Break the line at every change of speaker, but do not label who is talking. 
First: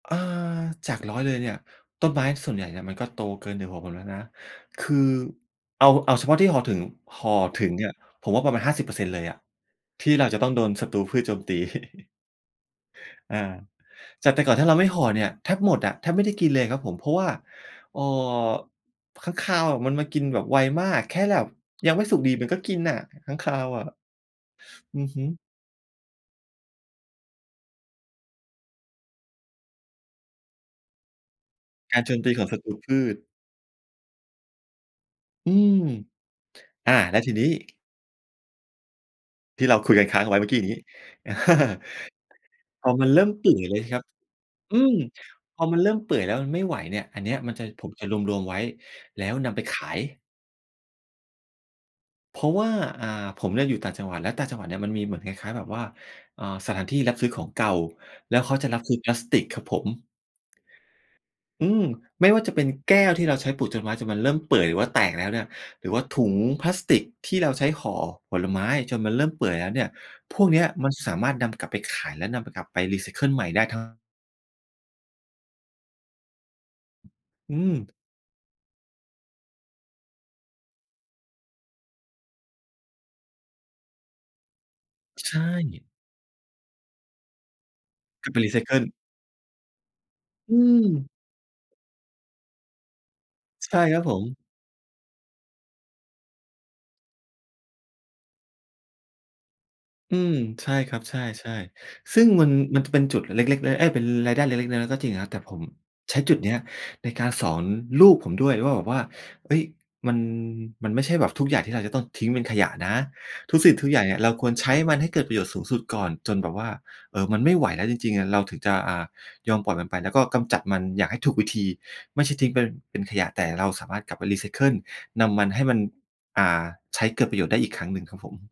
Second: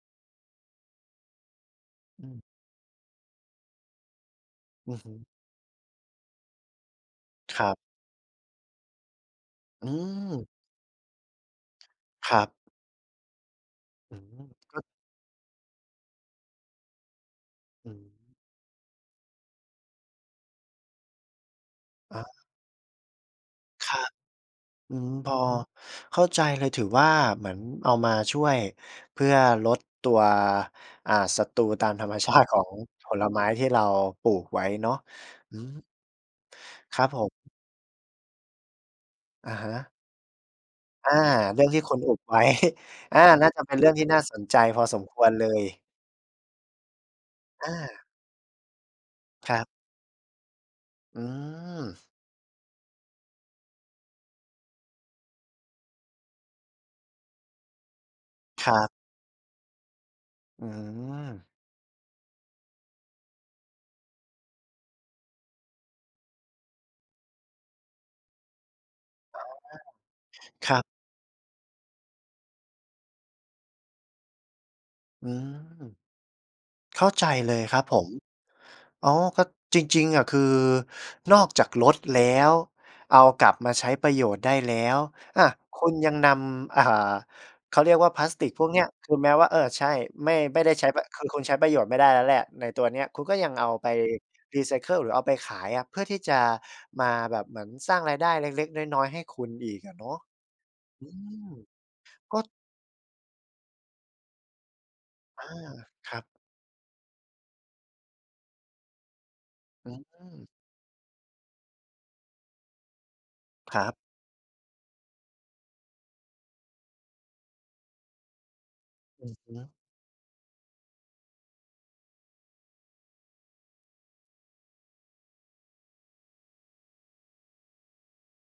อา จาก 100 เลยเนี่ย ต้นไ
อ
ม
ื
้
ม
ส่วนใหญ่เนี่ยมันก็โตเกิน 1 หัวผมแล้วนะ ค
อื
ือ
อฮึ
เอา เอาเฉพาะที่ห่อถึง ห่อ
ค
ถึ
รั
ง
บ
เนี่ย ผมว่าประมาณ 50% เลยอะ
อื
ที่เราจะ
ม
ต้องโดนศัตรูพืชโจมตี
ครับ
อา
อื
จากแ
ม
ต่ก่อนถ้าเร
ก
า
็
ไม่ห่อเนี่ย แทบหมดอะ แทบไม่ได้กินเลยครับผม เพราะว่า
อื
เอ่อ
ม
ค้างคาวอะมันมากินแบบไวมาก แค่แบบยังไม่สุ
อ
กดี
า
มันก็กินน่ะ ค้างคาวอ
ค
ะ
รับ อื
อือ
ม
ฮึ
พอเข้าใจเลย ถือว่าเหมือนเอามาช่วยเพื่อลดตัว อ่า ศัตรูตาม
การ
ธร
โจ
รม
ม
ช
ตี
า
ข
ติ
อง
ข
ศั
อ
ต
ง
รูพื
ผ
ช
ลไม้ที่เราปลูกไว้เนาะ
อื
อื
ม
ม
อา
ครับ
แล้
ผ
วทีนี้
ม อะ
ที
ฮ
่เราค
ะ
ุยกันค้างไว้เมื่อกี้นี้
อา
อา
เรื่องที่คุณอุบ ไว้
พอมัน
อ
เร
า
ิ่มเ
น่
ป
า
ื่
จ
อ
ะ
ย
เป
แ
็
ล้
น
ว
เรื่อง
ครั
ท
บ
ี่น่าสนใจ
อื
พอ
ม
สมควรเล
พอ
ย
มันเริ่มเปื่อยแล้วมันไม่ไหวเนี่ย อันเนี้ยมันจะ
อ
ผม
า
จะรวม ๆ ไว้ แล้วน
คร
ำไป
ับ
ขาย
อืม
เพราะว่า อ่า ผมน่ะอยู่ต่างจังหวัด และต่างจังหวัดเนี่ย มันมีเหมือนคล้าย ๆ แบบว่า อ่า สถานที่รับซื้อของเก่า แล้วเขา
ค
จะ
ร
รับ
ับ
ซื้อพลาสติกครับผม
อืม
อืม ไม่ว่าจะเป็นแก้วที่เราใช้ปลูกจนไม้ จนมันเริ่มเปื่อย หรือว่าแตกแล้วเนี่ย หรือว่าถุงพลาสติกที่เราใช้ห่อผลไม้จนมันเริ่ม
อ
เป
า
ื่อยแล้วเนี่ย พวกเนี้ย
ครับ
มันสามารถนำกลับไปขาย และนำไป กลับไปรีไซเคิลใหม่ได้ทั้ง
อืม เข้าใจเล
อื
ย
ม
ครับผม อ๋อ ก็ จริง ๆ อะ คือนอกจากลดแล้ว เอากลับมาใช้ประโยชน์ได้แล้ว
ใช
อา ค
่
ุณยังนำ อ่า เขาเรียกว่าพล
ค
า
ือ
ส
ไป
ติ
รี
ก
ไซ
พว
เ
ก
ค
เน
ิ
ี
ล
้ย คือแม้ว่า เออ ใช่ ไม่
อื
ไม่ได้ใช้ ป
ม
คือคุณใช้ประโยชน์ไม่ได้แล้วแหละในตัวเนี้ย คุณก็ยังเอา
ใช่
ไป
ครับผม
รีไซเคิล หรือเอาไปขายอะ เพื่อที่จะมาแบบเหมือนสร้างรายได้เล็ก ๆ น้อย ๆ ให้คุณอีกอะเนาะ
อืม ใช่ครั
อ
บ
ื
ใช
ม
่ ๆ ซึ่ง
ก็
มัน มันจะเป็นจุดเล็ก ๆ ล เอ๊ย เป็นรายได้เล็ก ๆ น้อย ๆ ก็จริงอะครับ แต่
อา
ผม
ค
ใช
รั
้
บ
จุดเนี้ยในการสอนลูกผมด้วยว่า แบบว่า เอ๊ย
อื
มัน
ม
มันไม่ใช่แบบทุกอย่างที่เราจะต้องทิ้งเป็นขยะนะ ทุกสิ่
ค
ง
ร
ท
ั
ุก
บ
อย่างเนี่ยเราควรใช้มันให้เกิดประโยชน์สูงสุดก่อน จนแบบว่า เออ มันไม่ไหวแล้วจริง ๆ อะ เราถึงจะ อ่า
อือฮ
ยอมปล
ึ
่อยมันไป แล้วก็กำจัดมันอย่างให้ถูกวิธี ไม่ใช่ทิ้งเป็น เป็นขยะ แต่เราสามารถกลับไปรีไซเคิล นำมัน ให้มัน อ่า ใช้เกิดประโยชน์ได้อีกครั้งหนึ่งครับผม